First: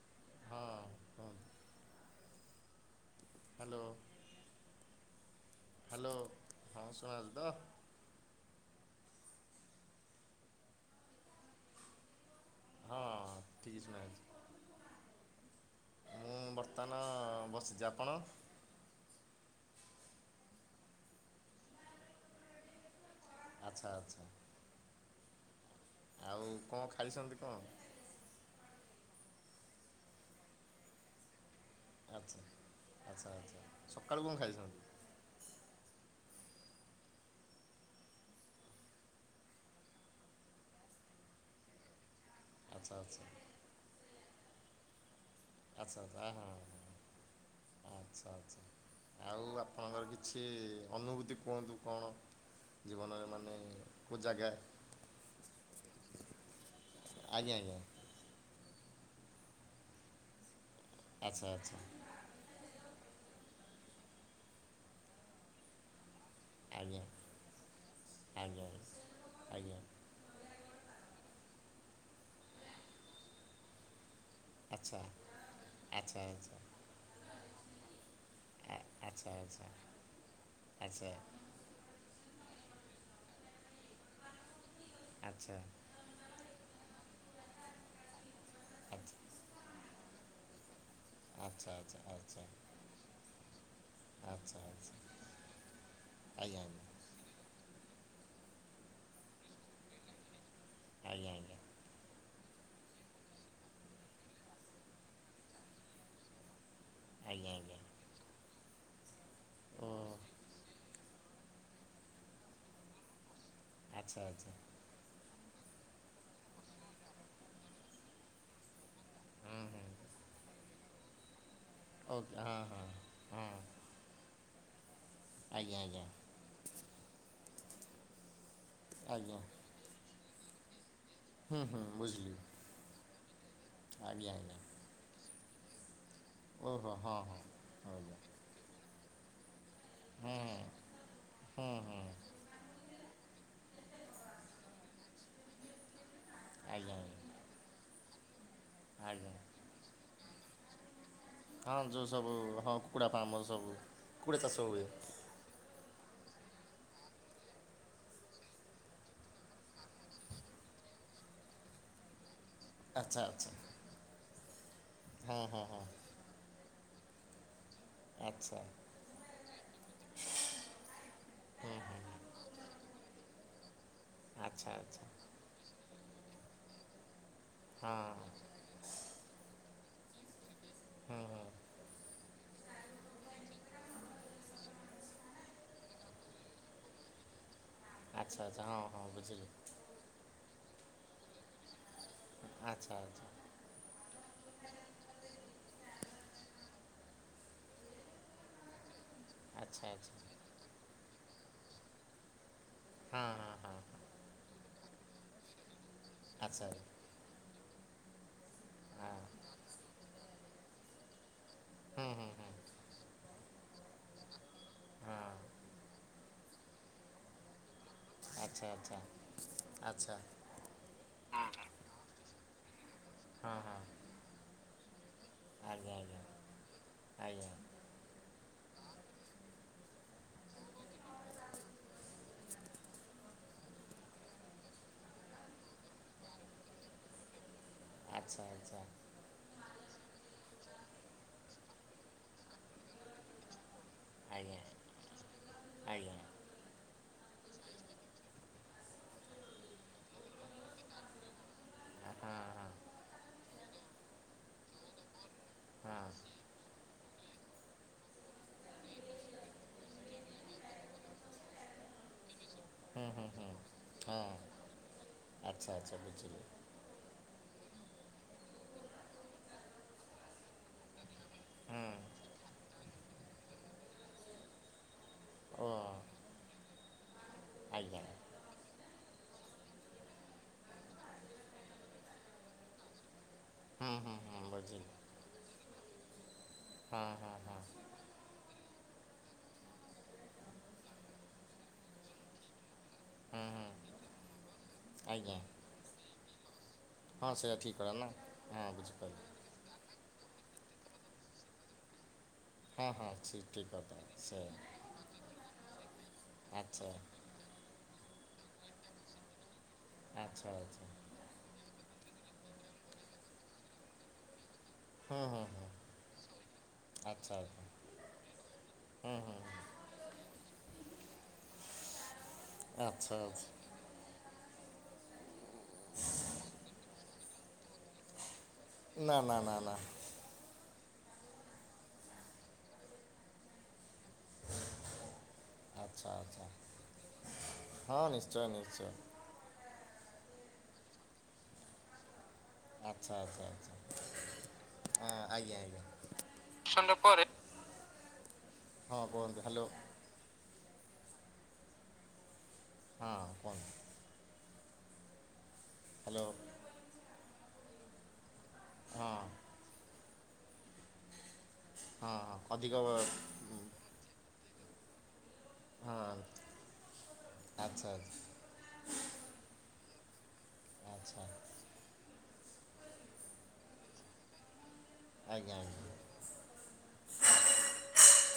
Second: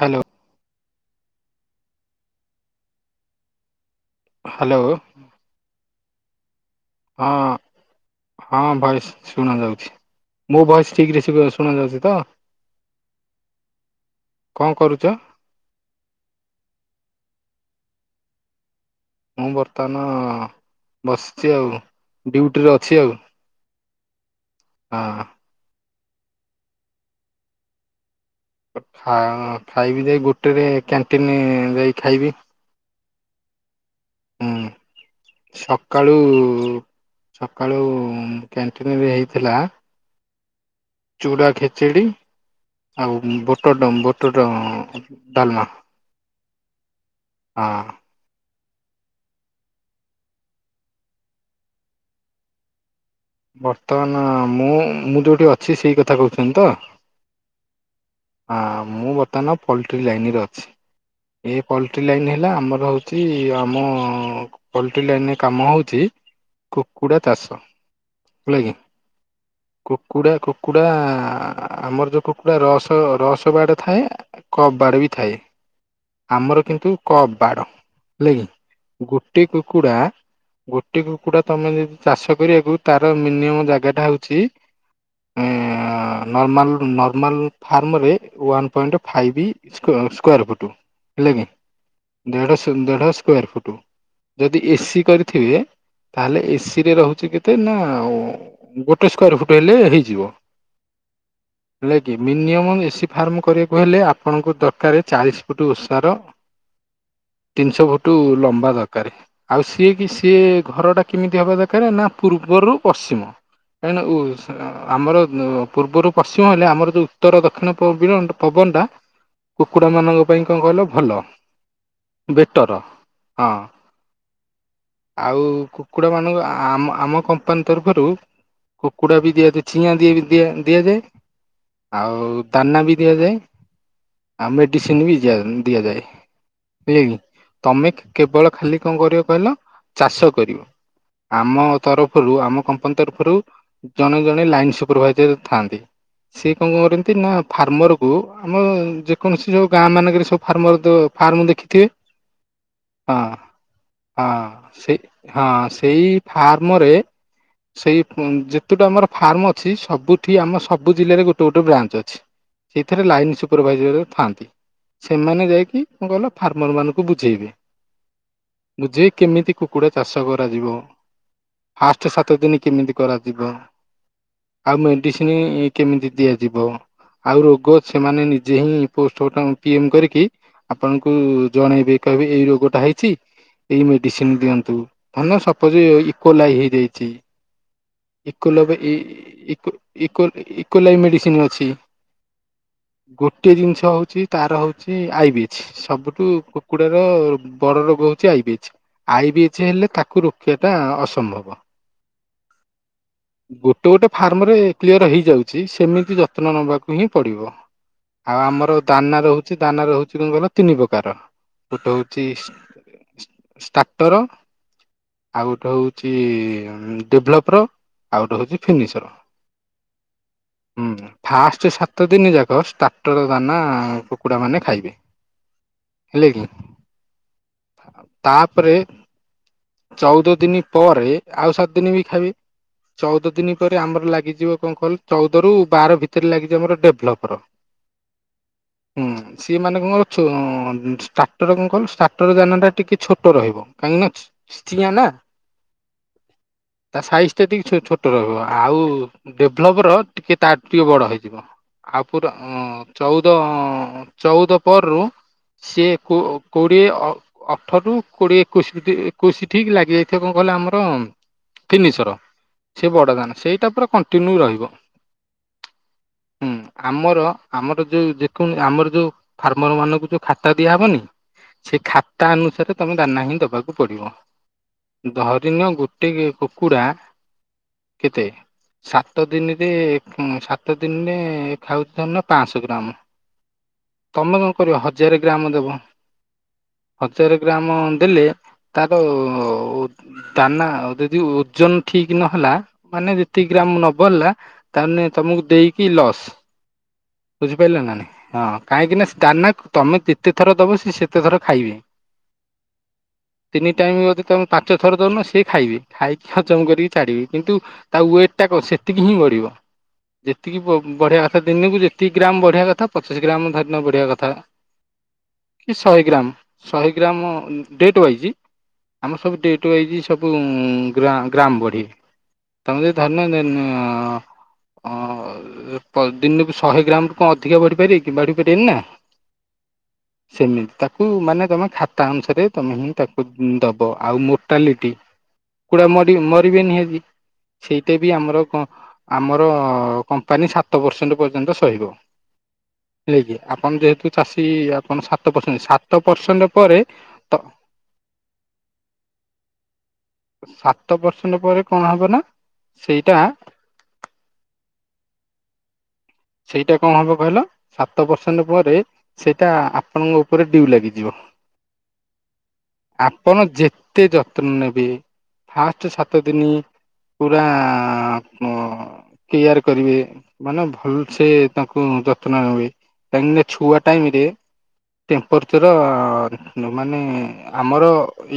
Hello ହଁ ହଁ hello hello hello ହଁ ହଁ ସୁଣାଯାଉଚିତ ହଁ ଭଏସ ଶୁଣା ଯାଉଛି। ମୋ ଭଏସ ଠିକ୍ ରେ ଶୁବା ଶୁଣା ଯାଉଛିତ? ହଁ ଠିକ୍ ସୁଣାଯାଉଛ କଣ କରୁଛ? ମୁଁ ବର୍ତ୍ତମାନ ବସିଚି। ଆପଣ? ମୁଁ ବର୍ତ୍ତମାନ ବସିଛି ଆଉ ଡ୍ୟୁଟିରେ ଅଛି ଆଉ। ଆଚ୍ଛା ଆଚ୍ଛା ହଁ ଆଉ କଣ ଖାାଇଛନ୍ତି କଣ? ଖା ଖାଇବି ଯାଇ ଗୋଟେରେ କ୍ୟାଣ୍ଟିନ ଯାଇକ ଆଚ୍ଛା ଆଚ୍ଛା ଆଚ୍ଛା ସକାଳୁ କଣ ହୁଁ ଖାଇଛନ୍ତି? ସକାଳୁ ସକାଳୁ କ୍ୟାଣ୍ଟିନିରେ ହେଇଥିଲା ଚୁଡ଼ା ଖେଚେଡି ଆଚ୍ଛା ଆଉ ଆଚ୍ଛା ବୋଟଡମ ବୋଟଡମ ଆଚ୍ଛା ଆଚ୍ଛା ଆ ହଁ। ହଁ। ଆଚ୍ଛା ଆଚ୍ଛା ଆଉ ଆପଣଙ୍କର କିଛି ଅନୁଭୂତି କୁହନ୍ତୁ କଣ? ଜୀବନରେ ମାନେ କେଉଁ ବର୍ତ୍ତମାନ ଜାଗା ମୁଁ ମୁଁ ଯୋଉଠି ଅଛି ସେଇ କଥା କହୁଛନ୍ତି ତ ଆଜ୍ଞା ଆଜ୍ଞା ହଁ ମୁଁ ବର୍ତ୍ତମାନ ପଲଟି ଲାଇନରେ ଅଛି ଆଚ୍ଛା ଏଇ ଆଚ୍ଛା ପଲଟି ଏଇ ଲାଇନ୍ ହେଲା ଆମର ହେଉଛି ଆମ ପୋଲଟି ଲାଇନରେ କାମ ହଉଛି ଆଜ୍ଞା। କୁକୁଡ଼ା ମାଂସ ଆଜ୍ଞା ହେଲାକି ଆଜ୍ଞା କୁକୁଡ଼ା କୁକୁଡ଼ା ଆମର ଯୋଉ କୁକୁଡ଼ା ରସ ରସ ବାଡ ଥାଏ। ଆଚ୍ଛା କବାଡ ବି ଥାଏ। ଆଚ୍ଛା ଆଚ୍ଛା ଆମର କିନ୍ତୁ କପ୍ ବାଡ ହେଲା କିି ଆଚ୍ଛା ଗୋଟେ ଆଚ୍ଛା। କୁକୁଡ଼ା ଗୋଟେ ଆଚ୍ଛା କୁକୁଡ଼ା ତମେ ଯଦି ଚାଷ କରିବାକୁ ତାର ମିନିମମ ଜାଗା ଟା ହଉଛି ଆଚ୍ଛା। ନର୍ମାଲ ନର୍ମାଲ୍ ଫାର୍ମରେ ୱାନ୍ ପଏଣ୍ଟ ଆଚ୍ଛା ଫାଇଭ୍। ସ୍କ୍ୟାର ଫୁଟ ହେଲି କି ଆଚ୍ଛା ଆଚ୍ଛା ଆଚ୍ଛା ଦେଢ ଦେଢ଼ ସ୍କ୍ୟାର ଫୁଟ। ଆଚ୍ଛା ଆଚ୍ଛା ଯଦି ଏସିି ଆଜ୍ଞା କରିଥିବେ ତାହେଲେ ଆଜ୍ଞା ଏସି ରେ ରହୁଛି କେତେ? ଏତେ ନା ଆଉ ଗୋଟେ ସ୍କ୍ୟାର ଫୁଟ୍ ହେଲେ ହେଇଯିବ। ଆଜ୍ଞା ଆଜ୍ଞା। ହେଲା କି ମିନିମମ୍ ଏସି ଫାର୍ମ କରିବାକୁ ହେଲେ ଆପଣଙ୍କୁ ଦରକାର ଚାଳିଶ ଫୁଟ ଓଷାର। ହଁ। ତିନିଶହ ଫୁଟ ଲମ୍ବା ଦରକାର ଆଉ ସିଏ ଓ କି ସି ସିଏ ଘରଟା କେମିତି ହେବା ଦରକାର ନା ପୂର୍ବରୁ ପଶ୍ଚିମ ଆଚ୍ଛା ଆଚ୍ଛା କାହିଁକିନା ଆମର ପୂର୍ବରୁ ପଶ୍ଚିମ ହେଲେ ଆମର ଯୋଉ ଉତ୍ତର ଦକ୍ଷିଣ ପବିରନ ପବନଟା ହଁ ହଁ କୁକୁଡା ମାନଙ୍କ ପାଇଁ କଣ କହିଲ ଭଲ? ଓକେ ହଁ ବେଟର ହଁ ହଁ। ଆଉ ଆଜ୍ଞା ଆଜ୍ଞା କୁକୁଡ଼ା ମାନଙ୍କୁ ଆମ କମ୍ପାନୀ ତରଫରୁ କୁକୁଡ଼ା ବି ଆଜ୍ଞା ଦିଆଯାଏ ଚିଆଁ ବି ଦିଆଯାଏ ହୁଁ ହୁଁ ଆଉ ବୁଝିଲି ଦାନା ବି ଦିଆଯାଏ। ଆଜ୍ଞା ଆଜ୍ଞା। ଡିସେମ୍ବର ବି ଜିଆ ଦିଆଯାଏ ଓହୋ ହଁ ହେଲାକି ହଁ ତମେ ଆଜ୍ଞା କେବଳ ଖାଲି କଣ କରିବ କହିଲ ଚାଷ ହୁଁ କରିବ ଆମ ହୁଁ ହୁଁ ରୁ ଆମ କମ୍ପାନୀ ତରଫରୁ ଜଣେ ଜଣେ ଲାଇନ ସୁପରଭାଇଜର ଥାନ୍ତି। ସିଏ କଣ ଆଜ୍ଞା କରନ୍ତି ନା ଆଜ୍ଞା ଫାର୍ମର କୁ ଆମ ଆଜ୍ଞା ଯେକୌଣସି ଯୋଉ ଗାଁ ମାନଙ୍କରେ ସବୁ ଫାର୍ମର ଫାର୍ମ ହଁ ଦେଖିଥିବେ ଯେଉଁ ସବୁ କୁକୁଡ଼ା ହଁ ଫାର୍ମ ସବୁ ହଁ କୁକୁଡ଼ା ଚାଷ ହୁଏ ସେଇ ହଁ ସେଇ ଫାର୍ମରେ ସେଇ ଉଁ ଯେତୁଟା ଆମର ଫାର୍ମ ଅଛି ସବୁଠି ଆମ ସବୁ ଜିଲ୍ଲାରେ ଗୋଟେ ଗୋଟେ ବ୍ରାଞ୍ଚ ଅଛି। [inaudible] ସେଇଥିରେ ଲାଇନ୍ ଆଚ୍ଛା ସୁପରଭାଇଜର ଥାଆନ୍ତି ହଁ ସେମାନେ ହଁ ହଁ ଯାଇକି କଣ କହିଲ ଫାର୍ମରମାନନଙ୍କୁ ବୁଝେଇବେ ୲ ଆଚ୍ଛା। ବୁଝିବେ କେମିତି କୁକୁଡ଼ା ଚାଷ କରାଯିବ? ହୁଁ ହୁଁ ଫାଷ୍ଟ ସାତ ଦିନି କିମିତି କରାଯିବ ଆଚ୍ଛା ଆଉ ଆଚ୍ଛା ମେଡି ନି ଏ କେମିତି ଦିଆଯିବ ଆଉ ରୋଗ ସେମାନେ ହଁ ନି ଯେ ହିଁ ପୋଷ୍ଟ ଗୋଟାକ ପିଏମ୍ କରିକି ଆପଣଙ୍କୁ ହୁଁ ହୁଁ ଜଣେଇବେ। କହିବି ଏଇ ରୋଗଟା ହେଇଛି ଏଇ ମେଡିସିନ ଦିଅନ୍ତୁ ତାନେ ସପୋଜ ଇ କୋଲାଇ ହେଇଯାଇଛି ଆଚ୍ଛା ଆଚ୍ଛା ହଁ ଏକୋଲବ ଏ ହଁ ବୁଝିଲି ଇକୋ ଇକୋ ଇ ଇକୋଲାଇ ମେଡ଼ିସିନ୍ ଅଛି। ଆଚ୍ଛା ଆଚ୍ଛା। ଗୋଟିଏ ଜିନିଷ ହଉଚି ତ। ର ହଉଛି ଆଇ ବିଚ୍। ସବୁଠୁ କୁକୁଡାର ବଡ ରୋଗ ହଉଛି ଆଇବିଚ୍ ଆଇବିଚ୍ ଯେ ଆଚ୍ଛା ହେଲେ ଆଚ୍ଛା ତାକୁ ରୋକିବାଟା ଅସମ୍ଭବ ହଁ ହଁ ହଁ ଗୋଟେ ଗୋଟେ ଫାର୍ମରେ କ୍ଲିଅର ହେଇଯାଉଚି ସେମିତି ଯତ୍ନ ଆଚ୍ଛା ନେବାକୁ ହଁ ହିଁ ପଡ଼ିବ ଆଉ ଆମର ଦାନା ରହୁଚି ଦାନା ରହୁଛି କଣ କହିଲ ତିନି ପ୍ରକାର ଗୋଟେ ହୁଁ ହଉଚି ହୁଁ ହୁଁ ଷ୍ଟାଟର ହଁ ଆଉ ଗୋଟେ ହଉ ଛି ଡେଭଲପର୍ ଆଉ ଗୋଟେ ହଉଚି ଆଚ୍ଛା ଆଚ୍ଛା ଫିନିସର। ଆଚ୍ଛା ହୁଁ ଫାଷ୍ଟ୍ ସାତ ଦିନ ଯାକ ଷ୍ଟାଟର ହଁ ଦାନା ହଁ କୁକୁଡ଼ା ମାନେ ଖାଇବେ। ଆଜ୍ଞା ଆଜ୍ଞା ହେଲେ କି ଆଜ୍ଞା। ତାପରେ ଚଉଦ ଦିନି ପରେ ଆଉ ସାତ ଦିନ ବି ଖାଇବେ। ଚଉଦ ଦିନି ପରେ ଆମର ଲାଗିଯିବ କଣ କହିଲୁ ଚଉଦ ରୁ ବାର ଭିତରେ ଲାଗିଯିବ ଆମର ଡେଭଲପର୍। ଆଚ୍ଛା ଆଚ୍ଛା। ହୁଁ ସିଏ ମାନେ କଣ କହିଲୁ ଛୋ ଷ୍ଟାର୍ଟର କଣ କହିଲୁ ଷ୍ଟାର୍ଟର ଦାନାଟା ଟିକେ ଛୋଟ ରହିବ। କାହିଁକି ନା ଆଜ୍ଞା ଚିଆଁ ନା ଆଜ୍ଞା। ତା ସାଇଜ୍‌ ଟା ଟିକେ ଛୋ ଛୋଟ ରହିବ ଆଉ ଡେଭଲପର ଟିକେ ତାଠୁ ଟିକେ ବଡ଼ ହେଇଥିବ। ଆ ହଁ ପୁରା ହଁ ଅଁ ଚଉଦ ଅଁ ଚଉଦ ପରରୁ ହଁ ସିଏ କୋ କୋଡ଼ିଏ ଅ ଅଠରୁୁ କୋଡ଼ିଏ ଏକୋଇଶିଟି ଏକୋଇଶି ଠିକ୍ ଲାଗେ। ତ୍ୱିତୀୟ କଁ କହିଲ ଆମର ତିନି ଶର। ସେ ହୁଁ ବଡ଼ ହୁଁ ଦାନା ହୁଁ ସେଇଟା ପୁରା ହଁ କଣ୍ଟିନ୍ୟୁ ରହିବ ଆଚ୍ଛା ଆଚ୍ଛା ବୁଝିଲି ହୁଁ। ଆମର ଆମର ଯଉ ଯେ କୌଣ ଆମର ଯୋଉ ଫାର୍ମର ମାନଙ୍କୁ ଯୋଉ ଖାତା ଦିଆହବନି ସେ ହୁଁ ଖାତା ଅନୁସାରେ ତମେ ଦାନା ହିଁ ଦବାକୁ ପଡ଼ିବ। ଧରିନିଅ ଓ ଗୋଟେ କୁକୁଡ଼ା ଆଜ୍ଞା କେତେ? ସାତ ଦିନିରେ ଉ ସାତ ଦିନିରେ ଖାଉଚି ଧରିନିଅ ପାଆଁଶ ଗ୍ରାମ। ହୁଁ ହୁଁ ତମେ ହୁଁ କଣ କରିବ ବୁଝିଲି ହଜାର ଗ୍ରାମ ଦେବ। ହଁ ହଁ ହଜାର ହଁ ଗ୍ରାମ ଦେଲେ ତାର ଓ ଦାନା ଆଉ ଯେଦି ଓଜନ ଠିକ୍ ନହେଲା ମାନେ ହୁଁ ଯେତିକି ହୁଁ ଗ୍ରାମ ନବଢିଲା ତାହେନେ ଆଜ୍ଞା ତମକୁ ଦେଇକି ଲସ୍‌। ହଁ ସେଇଟା ଠିକ୍ ବୁଝିପାରିଲେ କର ନା ନାହିଁ ହଁ କାହିଁକିନା ବୁଝିପାରିଲି ଦାନା ତମେ ଯେତେ ଥର ଦବ ସେ ସେତେ ଥର ଖାଇବେ। ହଁ ହଁ ଠିକ୍ ଠିକ୍ କଥା ସେ ଏଥର ଦଉନ ସେ ଖାଇବେ ଖାଇକି ହଜମ କରିକି ଛାଡ଼ିବେ। କିନ୍ତୁ ତା ୱେଟ ଟା କ ସେତିକି ହିଁ ବଢିବ ଯେତିକି ବ ବଢିବାକ ସେ ଦିନକୁ ଯେତିିକି ଗ୍ରାମ ବଢିବା କଥା ପଚିଶି ଗ୍ରାମ ଧରିନିଅ ବଢିବା କଥା ହଁ ହଁ ହଁ। କି ଶହେ ଗ୍ରାମ ଶହେ ଗ୍ରାମ ଡେଟ୍ ୱାଇଜ୍ ଆମର ସବୁ ଡେଟ୍ ଟୁ ୱାଇଜ୍‌ ସବୁ ଗ୍ରା ଗ୍ରାମ ବଢ଼ିବେ। ତମେ ଯେଦି ଧରିନିଅ ଦେନ୍ ଅଁ ପ ଦିନକୁ ଶହେ ଗ୍ରାମରୁ କଣ ଅଧିକା ବଢିପାରିବେ କି ବଢ଼ି ପାରିବେନିନା। ନା ନା ନା ନା। ସେମିତି ତାକୁ ମାନେ ତୁମେ ଖାତା ଅନୁସାରେ ତମେ ହିଁ ତାକୁ ଉ ଦବ ଆଉ ମୋ ଟାଲିଟି କୋଉଟା ମରି ଆଚ୍ଛା ମରିବେନି ହେବି ସେଇଟା ହଁ ବି ଆମର ନିଶ୍ଚୟ କଣ ନିଶ୍ଚୟ ଆମ ର କମ୍ପାନୀ ସାତ ପରସେଣ୍ଡେ ପର୍ଯ୍ୟନ୍ତ ସହିବ। ଆଚ୍ଛା ହେଲାକିି ଆଚ୍ଛା ଆଚ୍ଛା ଆପଣ ଯେହେତୁ ଚାଷୀ ଆପଣ ହଁ ସାତ ଆଜ୍ଞା ପରସେଣ୍ଡେ ଆଜ୍ଞା ସାତ ପରସେଣ୍ଡେ ପରେ ଷଣ୍ଢ ପରେ ତ ହଁ କୁହନ୍ତୁ ହାଲୋ। ସାତ ପରର୍ସେଣ୍ଟେ ପରେ କଣ ହବ ନା ହଁ ସେଇଟା କୁହନ୍ତୁ। ହାଲୋ। ସେଇଟା କଣ ହବ କହିଲ ସାତ ପରସେଣ୍ଟେ ପରେ ହଁ ସେଇଟା ଆ ଆପଣଙ୍କ ଉପରେ ଡିଉ ଲାଗିଯିବ ହଁ ହଁ ଅଧିକ ବ- ଆପଣ ଯେ ତେ ଯତ୍ନ ନେବେ ଫାଷ୍ଟେ ହଁ ସାତ ଦିନ ପୁରା ଆଚ୍ଛା ଅଁ କେୟାର କରିବେ ମାନେ ଭଲ ଆଚ୍ଛା ଆଚ୍ଛା ସେ ତାଙ୍କୁ ଯତ୍ନ ନେବେ କାହିଁକିନା ଛୁଆ ଟାଇମ୍ ରେ ଆଜ୍ଞା ଟେମ୍ପରଚର ମାନେ ଆମର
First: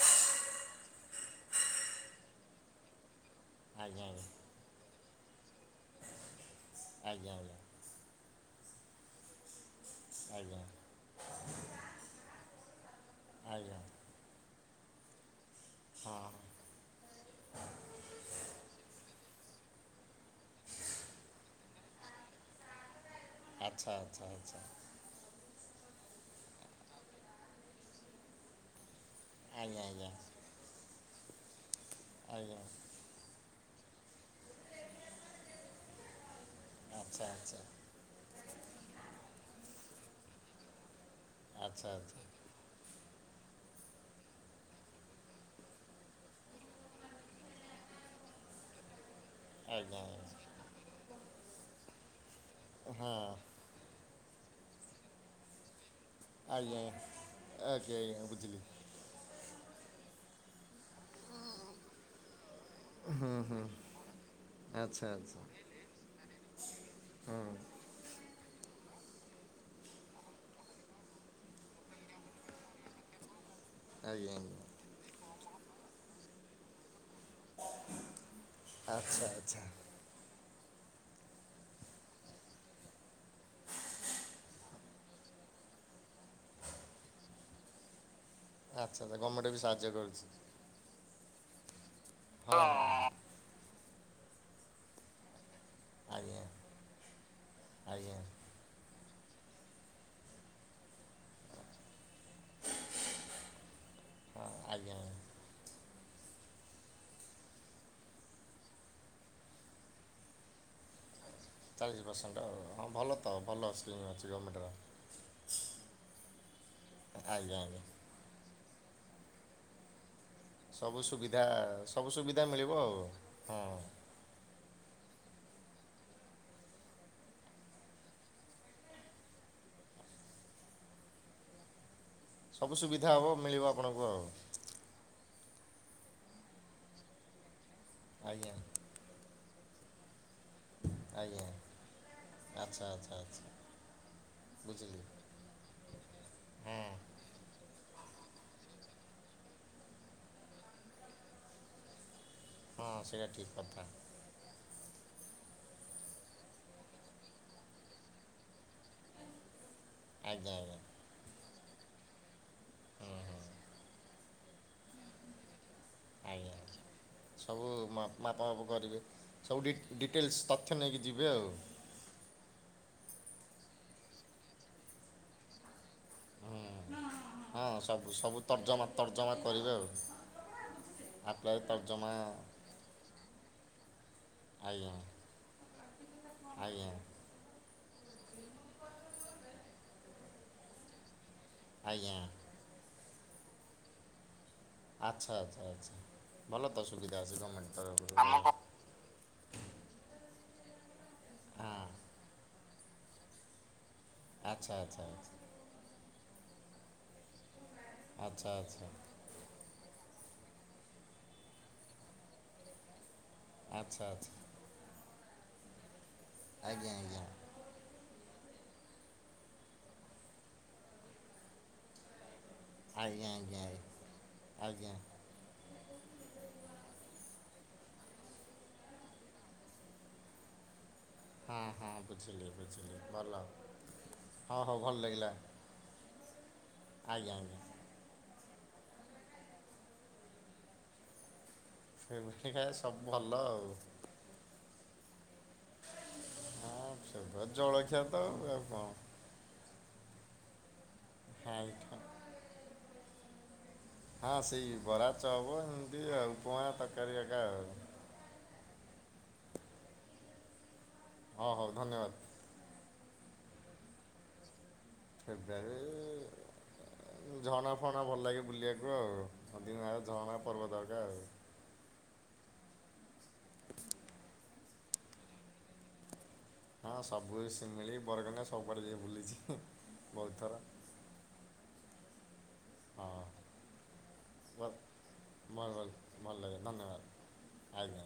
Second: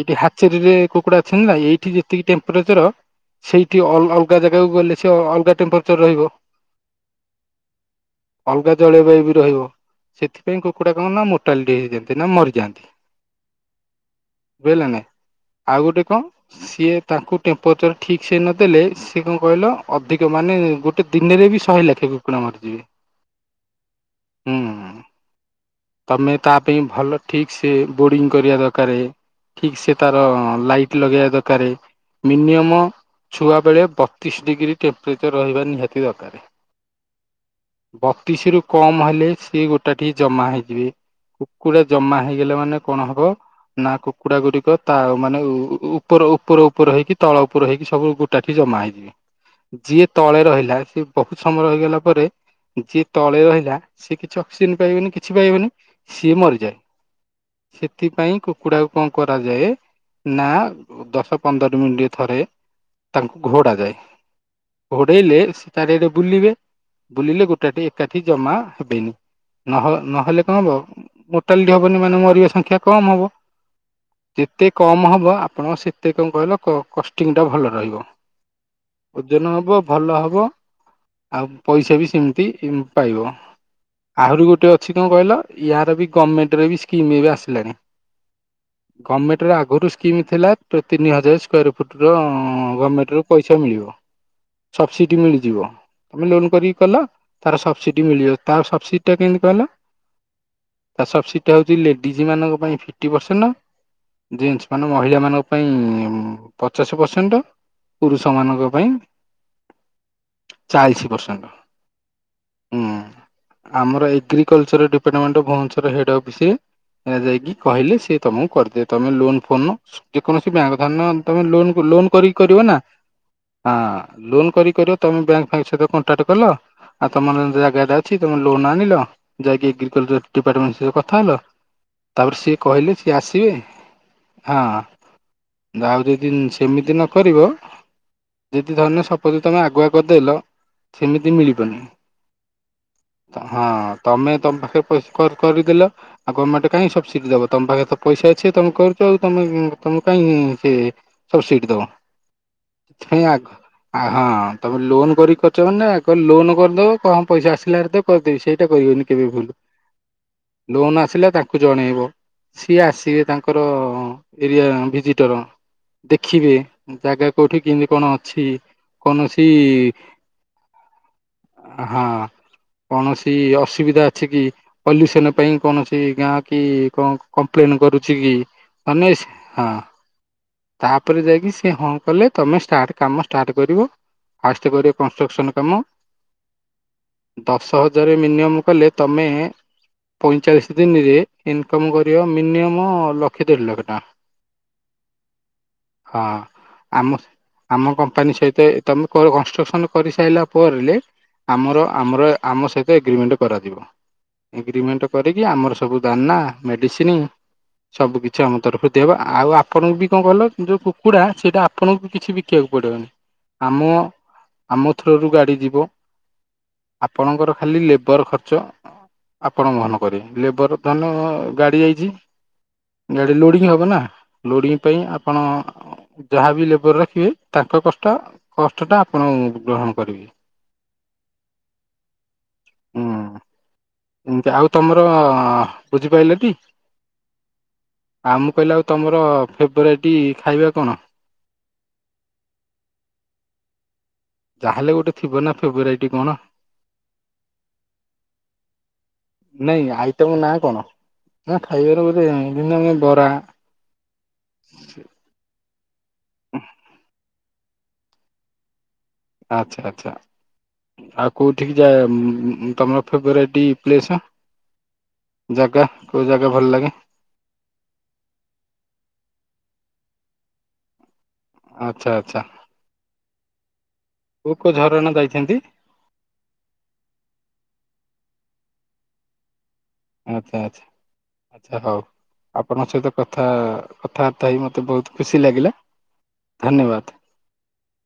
ଏଇଠି ହାଚେରୀରେ କୁକୁଡା ଛିନିଲ ଏଇଠି ଯେତିକି ଟେମ୍ପ୍ରେଚର ସେଇଠି ଅ ଆଜ୍ଞା ଆଜ୍ଞା ଅଲଗା ଜାଗାକୁ ଗଲେ ସେ ଅଲଗା ଟେମ୍ପରେଚର ରହିବ। ଆଜ୍ଞା। ଅଲଗା ଜଳବାୟୁ ବି ରହିବ ଆଜ୍ଞା ଆଜ୍ଞା ସେଥିପାଇଁ କୁକୁଡ଼ା କଣ ନା ମୋଟାଲିଟି ହେଇଯାଆନ୍ତି ନା ମରିଯାଆନ୍ତି। ଆଜ୍ଞା। [unintelligible] ନାଇ ଆଉ ଗୋଟେ କଣ? ହଁ ସିଏ ତାଙ୍କୁ ଟେମ୍ପରେଚର୍ ଠିକ୍ ସେ ନଦେଲେ ସିଏ କଣ କହିଲ ଅଧିକ ମାନେ ଗୋ ଗୋଟେ ଦିନରେ ବି ଶହେ ଲେଖେ କୁକୁଡ଼ା ମରିଯିବେ। ଆଚ୍ଛା ଆଚ୍ଛା ଆଚ୍ଛା। ହୁଁ ତମେ ତା ପାଇଁ ଭଲ ଠିକ୍ ସେ ବୋଡିଙ୍ଗ କରିବା ଦରକାର। ଠିକ ଆଜ୍ଞା ସେ ଆଜ୍ଞା ତାର ଲାଇଟ ଲଗେଇବା ଦରକାର ଆଜ୍ଞା ମିନିୟମ ଛୁଆବେଳେ ବତିଶ ଡିଗ୍ରୀ ଟେମ୍ପ୍ରେଚର ରହିବା ନିହାତି ଦରକାର। ଆଚ୍ଛା ଆଚ୍ଛା। ବତିଶ ରୁ କମ ହେଲେ ସିଏ ଗୋଟା ଠି ଜମା ହେଇଯିବେ କୁକୁଡା ଆଚ୍ଛା ଆଚ୍ଛା ଜମା ହେଇ ଗଲେ ମାନେ କଣ ହବ ନା କୁକୁଡା ଗୁଡିକ ତା ମାନେ ଉପର ଉପର ଉପର ଉପର ହେଇକି ତଳ ଉପର ହେଇକି ସବୁ ଗୋ ଟା କି ଜମା ହେଇଯିବେ। ଆଜ୍ଞା ଯିଏ ତଳେ ଆଜ୍ଞା ରହିଲା ସିଏ ବହୁତ ସମୟ ରହିଗଲା ପରେ ଯିଏ ହଁ ତଳେ ରହିଲା ସେ କିଛି ଅକ୍ସିଜେନ ପାଇବେନି କିଛି ପାଇବେନି ସିଏ ଆଜ୍ଞା ମରିଯାଏ ଆଜ୍ଞା ଓକେ ଆଜ୍ଞା ସେଥିପାଇଁ ବୁଝିଲି କୁକୁଡ଼ାକୁ କଣ କରାଯାଏ ନା ଦଶ ପନ୍ଦର ମିନିଟ ରେ ଥରେ ତାଙ୍କୁ ହୁଁ ହୁଁ ଘୋଡା ଯାଏ ଆଚ୍ଛା ଆଚ୍ଛା ଘୋଡେଇଲେ ସେ ଚାରିଆଡେ ବୁଲିବେ ବୁଲିଲେ ଗୋଟାଠି ଏକାଠି ଜମା ହେବେନି। ନହ ନହେଲେ କଣ ହବ ମୋଟାଲିଟି ହବନି ମାନେ ମରିବା ସଂଖ୍ୟା କମ୍ ହବ। ଆଜ୍ଞା ଆଜ୍ଞା ଯେତେ କମ ହବ ଆପଣ ସେତେ କଣ କହିଲ କ କଷ୍ଟିଂଟା ଭଲ ରହିବ। ଆଚ୍ଛା ଓଜନ ଆଚ୍ଛା ହବ ଭଲ ହବ ଆଉ ପଇସା ବି ସେମିତି ଉଁ ପାଇବ। ଆହୁରି ଗୋଟେ ଅଛି କଣ କହିଲ ୟାର ବି ଗଭର୍ଣ୍ଣମେଣ୍ଟରେ ବି ସ୍କିମ ଏବେ ଆସିଲାଣି ଆଚ୍ଛା ଆଚ୍ଛା ଗଭର୍ଣ୍ଣମେଣ୍ଟ ଗମେଣ୍ଟର ବି ଆଗରୁ ସାହାଯ୍ୟ ସ୍କିମ୍ କରୁଛି ଥିଲା ପ୍ର ତିନି ହଜାର ସ୍କ୍ୱେର ଫୁଟ ର ହଁ। ଗମେଟ୍ ର ହଁ ପଇସା ମିଳିବ ସବସିଡି ମିଳିଯିବ ତମେ ଆଜ୍ଞା ଲୋନ କରିକି କଲ ତାର ସବସିଡି ଆଜ୍ଞା ମିଳିଯିବ ତାର ସବସିଡି ଟା କେମିତି କହିଲ? ତା ସବସିଡିଟା ହେଉଛି ଲେଡିଜ ମାନଙ୍କ ପାଇଁ ଫିଫ୍ଟି ପରସେଣ୍ଟ ହଁ ଜେନ୍ସ ମାନେ ଆଜ୍ଞା ମହିଳା ମାନଙ୍କ ପାଇଁ ପଚାଶ ପରସେଣ୍ଟ ପୁରୁଷ ମାନଙ୍କ ପାଇଁ ଚାଳିଶି ପରସେଣ୍ଟ। ଚାଳିଶ ପରସେଣ୍ଟ ଆ ହୁଁ। ହଁ ଭଲ ତ ଭଲ ସ୍କିମ୍ ଆମର ଅଛି ଗଭର୍ଣ୍ଣମେଣ୍ଟର। ଏଗ୍ରିକଲଚର [unintelligible] ଭୁବନେଶ୍ୱର ହେଡ ଅଫିସରେ ଯାଇକି ଆଜ୍ଞା ଆଜ୍ଞା କହିଲେ ସେ ତ ମୁଁ କରିଦିଏ ତମେ ଲୋନ ଫୋନ ଯେକୌଣସି ବ୍ୟାଙ୍କ ସବୁ ଧରିନିୟ ତମେ ସୁବିଧା ଲୋନ ଲୋନ ସବୁ କରିକି ସୁବିଧା କରିବ ମିଳିବ ନା ଆଉ ହଁ ଲୋନ କରି କର ତମେ ବ୍ୟାଙ୍କ ସ ସହିତ କଣ୍ଟାକ୍ଟ କଲ ଆଉ ତମର ଜାଗା ଟା ଅଛି ତମେ ଲୋନ ଆଣିଲ ଯାଇକି ଏଗ୍ରିକଲ୍ଚର ଡିପାର୍ଟମେଣ୍ଟ ସ କଥା ହେଲ ତାପରେ ସିଏ ସବୁ କହିଲେ ସୁବିଧା ସିଏ ହେବ ଆସିବେ ମିଳିବ ଆପଣଙ୍କୁ ଆଉ ହଁ ଆଉ ଯଦି ସେମିତି ନ କରିବ ଆଜ୍ଞା ଯଦି ଧରିନିଅ ସ ଯଦି ତମେ ଆଗୁଆ କରିଦେଇଲ ସେମିତି ଆଜ୍ଞା ମିଳିବନି ଆଚ୍ଛା ଆଚ୍ଛା ଆଚ୍ଛା ହଁ ତମେ ତମ ପାଖରେ ବୁଝିଲି ପଇସା କରିଦେଲେ ଆଉ ଗର୍ମେଣ୍ଟ ହଁ କାଇଁ ସବସିଡି ଦେବ ତମ ପାଖେ ତ ପଇସା ଅଛି ତୁମେ କରୁଛ ଆଉ ତମେ ତୁମକୁ କାଇହିଁ ସେଏ ସବସିଡ଼ି ଦେବ। ହଁ ସେଇଟା ସେଇୟା ଠିକ୍ କଥା ଆ ହଁ ତମେ ଲୋନ କରି କ ଲୋନ କରିଦବ କଣ ପଇସା ଆସିଲ ଦେ କରିଦେବି ସେଇଟା କରିବନି କେବେ ଭୁଲ। ଆଜ୍ଞା ଆଜ୍ଞା ଲୋନ ଆସିଲ ଦା କୁ ଜଣେଇବ ସିଏ ହୁଁ ଆସିବେ ହୁଁ ତାଙ୍କର ଏରିଆ ଭିଜିଟର ଆଜ୍ଞା। ଦେଖିବେ ଜାଗା କୋଉଠି ସବୁ କେମିତି କଣ ଅଛି ମାପ୍-ମାପା ମାପୁ କରିବେ, କୌଣସି ସବୁ ଡି-ଡିଟେଲ୍ସ ତ ତଥ୍ୟ ନେଇକି ଯିବେ ଆଉ। ହଁ। କୌଣସି ଅସୁବିଧା ଅଛି କି, ପଲ୍ୟୁସନ ପାଇଁ କୌଣସି ଗାଁ ହୁଁ କି କଣ ହଁ କମ୍ପ୍ଲେନ ସବୁ କରୁଛି କି? ସବୁ ତର୍ଜମା ତନେଶ ତର୍ଜମା ହଁ। କରିବେ ଆଉ ତାପରେ ଯାଇକି ଆପ୍ଲାଏ ସିଏ ହଁ ତର୍ଜମା କଲେ, ତମେ ଷ୍ଟାର୍ଟ କାମ ଷ୍ଟାର୍ଟ କରିବ, ଫାଷ୍ଟ ଆଜ୍ଞା କରିବ କନଷ୍ଟ୍ରକ୍ସନ କାମ ଆଜ୍ଞା। ଦଶ ହଜାରରେ ମିନିୟମ୍ କଲେ, ତମେ ପଇଁଚାଳିଶ ଦିନିରେ ଇନକମ ଆଜ୍ଞା କରିବ ମିନିୟମ୍, ଲକ୍ଷେ ଦେଢ଼ ଲକ୍ଷ ଟଙ୍କା। ଆଚ୍ଛା, ଆଚ୍ଛା, ଆଚ୍ଛା। ହଁ ଭଲ ତ ଆମ ସୁୁବିଧା ଅଛି ଗମେଣ୍ଟ ଆମ କମ୍ପାନୀ ସହିତ ତରଫରୁ। ତମେ କରିବ କନଷ୍ଟ୍ରକ୍ସନ କରିସାଇଲା ପରଲେ, ଆମର ଆମର ଆମ ସହିତ ଏଗ୍ରିମେଣ୍ଟ କରାଯିବ। ଆଚ୍ଛା ଏଗ୍ରିମେଣ୍ଟ ଆଚ୍ଛା କରିକି ଆମର ସ ସବୁ ଦାନା, ମେଡିସିନି, ସବୁ କିଛି ଆଚ୍ଛା ଆମ ଆଚ୍ଛା ଆଚ୍ଛା ତରଫରୁ ଦିଆହବ ଆଉ ଆପଣଙ୍କୁ ବି କଣ ଭଲ ଯୋଉ କୁକୁଡ଼ା, ସେଇଟା ଆପଣଙ୍କୁ ବି କିଛି ବିକିବାକୁ ପଡ଼ିବନି। ଆମ ଆଚ୍ଛା ଆମ ଥ୍ରୋରୁ ଗାଡ଼ି ଯିବ, ଆଜ୍ଞା ଆଜ୍ଞା ଆପଣଙ୍କର ଖାଲି ଲେବର ଖର୍ଚ୍ଚ ଆପଣ ବହନ କରିବେ। ଲେବର ଧରି ନିଅ ଗାଡ଼ି ଯାଇଛି ଆଜ୍ଞା ଗାଡି ଲୋଡିଙ୍ଗ ଆଜ୍ଞା ହବ ନା, ଲୋଡିଙ୍ଗ ଆଜ୍ଞା ପାଇଁ ଆପ ଆପଣ ଯାହାବି ଲେବର ରଖିବେ, ତାକ କଷ୍ଟ, କଷ୍ଟଟା ଆପଣ ଗ୍ରହଣ କରିବେ। ହଁ, ହଁ, ବୁଝିଲି, ବୁଝିଲି, ହୁଁ ଭଲ। ହଁ ହଉ ଭଲ ଲାଗିଲା। ବୁଝିପାଇଲ ଟି? ଆଜ୍ଞା ଆଜ୍ଞା। ଆଉ ମୁଁ କହିଲି ଆଉ ତମର, ଫେବରାଇଟ୍ ଖାଇବା କଣ? ଫେବରାଇଟ୍ ଖାଇଆ ସବୁ ଭଲ ଆଉ। ଯାହାହେଲେ ଗୋଟେ ଥିବ ନା ଫେବରାଇଟି କଣ? ହଁ, ସେ ବା ଜଳଖିଆ ତଉ ଆଉ କଣ? ନାଇଁ ଆଇଟମ ନାଁ କଣ? ନା ଖାଇଥା ଖାଇବାର ଗୋଟେ ମିନମ ବରା ହଁ ସେଇ ବରା, ଚପ୍ ଏମତି ଆଉ ବଆ ତରକାରୀ ଏକା ଆଉ। ଆଚ୍ଛା ଆଚ୍ଛା। ଆଉ ହଁ ହଉ କୋଉଠିକି ଯାଏ ଧନ୍ୟବାଦ ଉମ୍ ତମର ଫେବରାଇଟି ପ୍ଲେସ। ଫେବୃଆରୀ ଜାଗା, କୋଉ ଜାଗା ଭଲ ଲାଗେ? ଝରଣା ଫରଣା ଭଲ ଲାଗେ ବୁଲିଆକୁ ଆଉ। ଅଧିକ ଆଉ ଝରଣା ପର୍ବତ ହେକା ଆଉ। ଆଚ୍ଛା ଆଚ୍ଛା। କୋଉ କୋଉ ଝରଣା ଯାଇଛନ୍ତି? ହଁ ସବୁ ଏଇ ଶିମିଳି, ବରକାନା ସବୁଆଡ଼େ ଯାଇ ବୁଲିଛି। ବହୁତ ଥର ଆଚ୍ଛା ଆଚ୍ଛା। ଆଚ୍ଛା ହଉ, ଆପଣଙ୍କ ସହିତ ହଁ କଥା କଥାବାର୍ତ୍ତା ହେଇ ଭଲ ମତେ ବହୁତ ଖୁସି ଲାଗିଲା। ଭଲ ଭଲ ଲାଗେ, ଧନ୍ୟବାଦ। ଆଜ୍ଞା।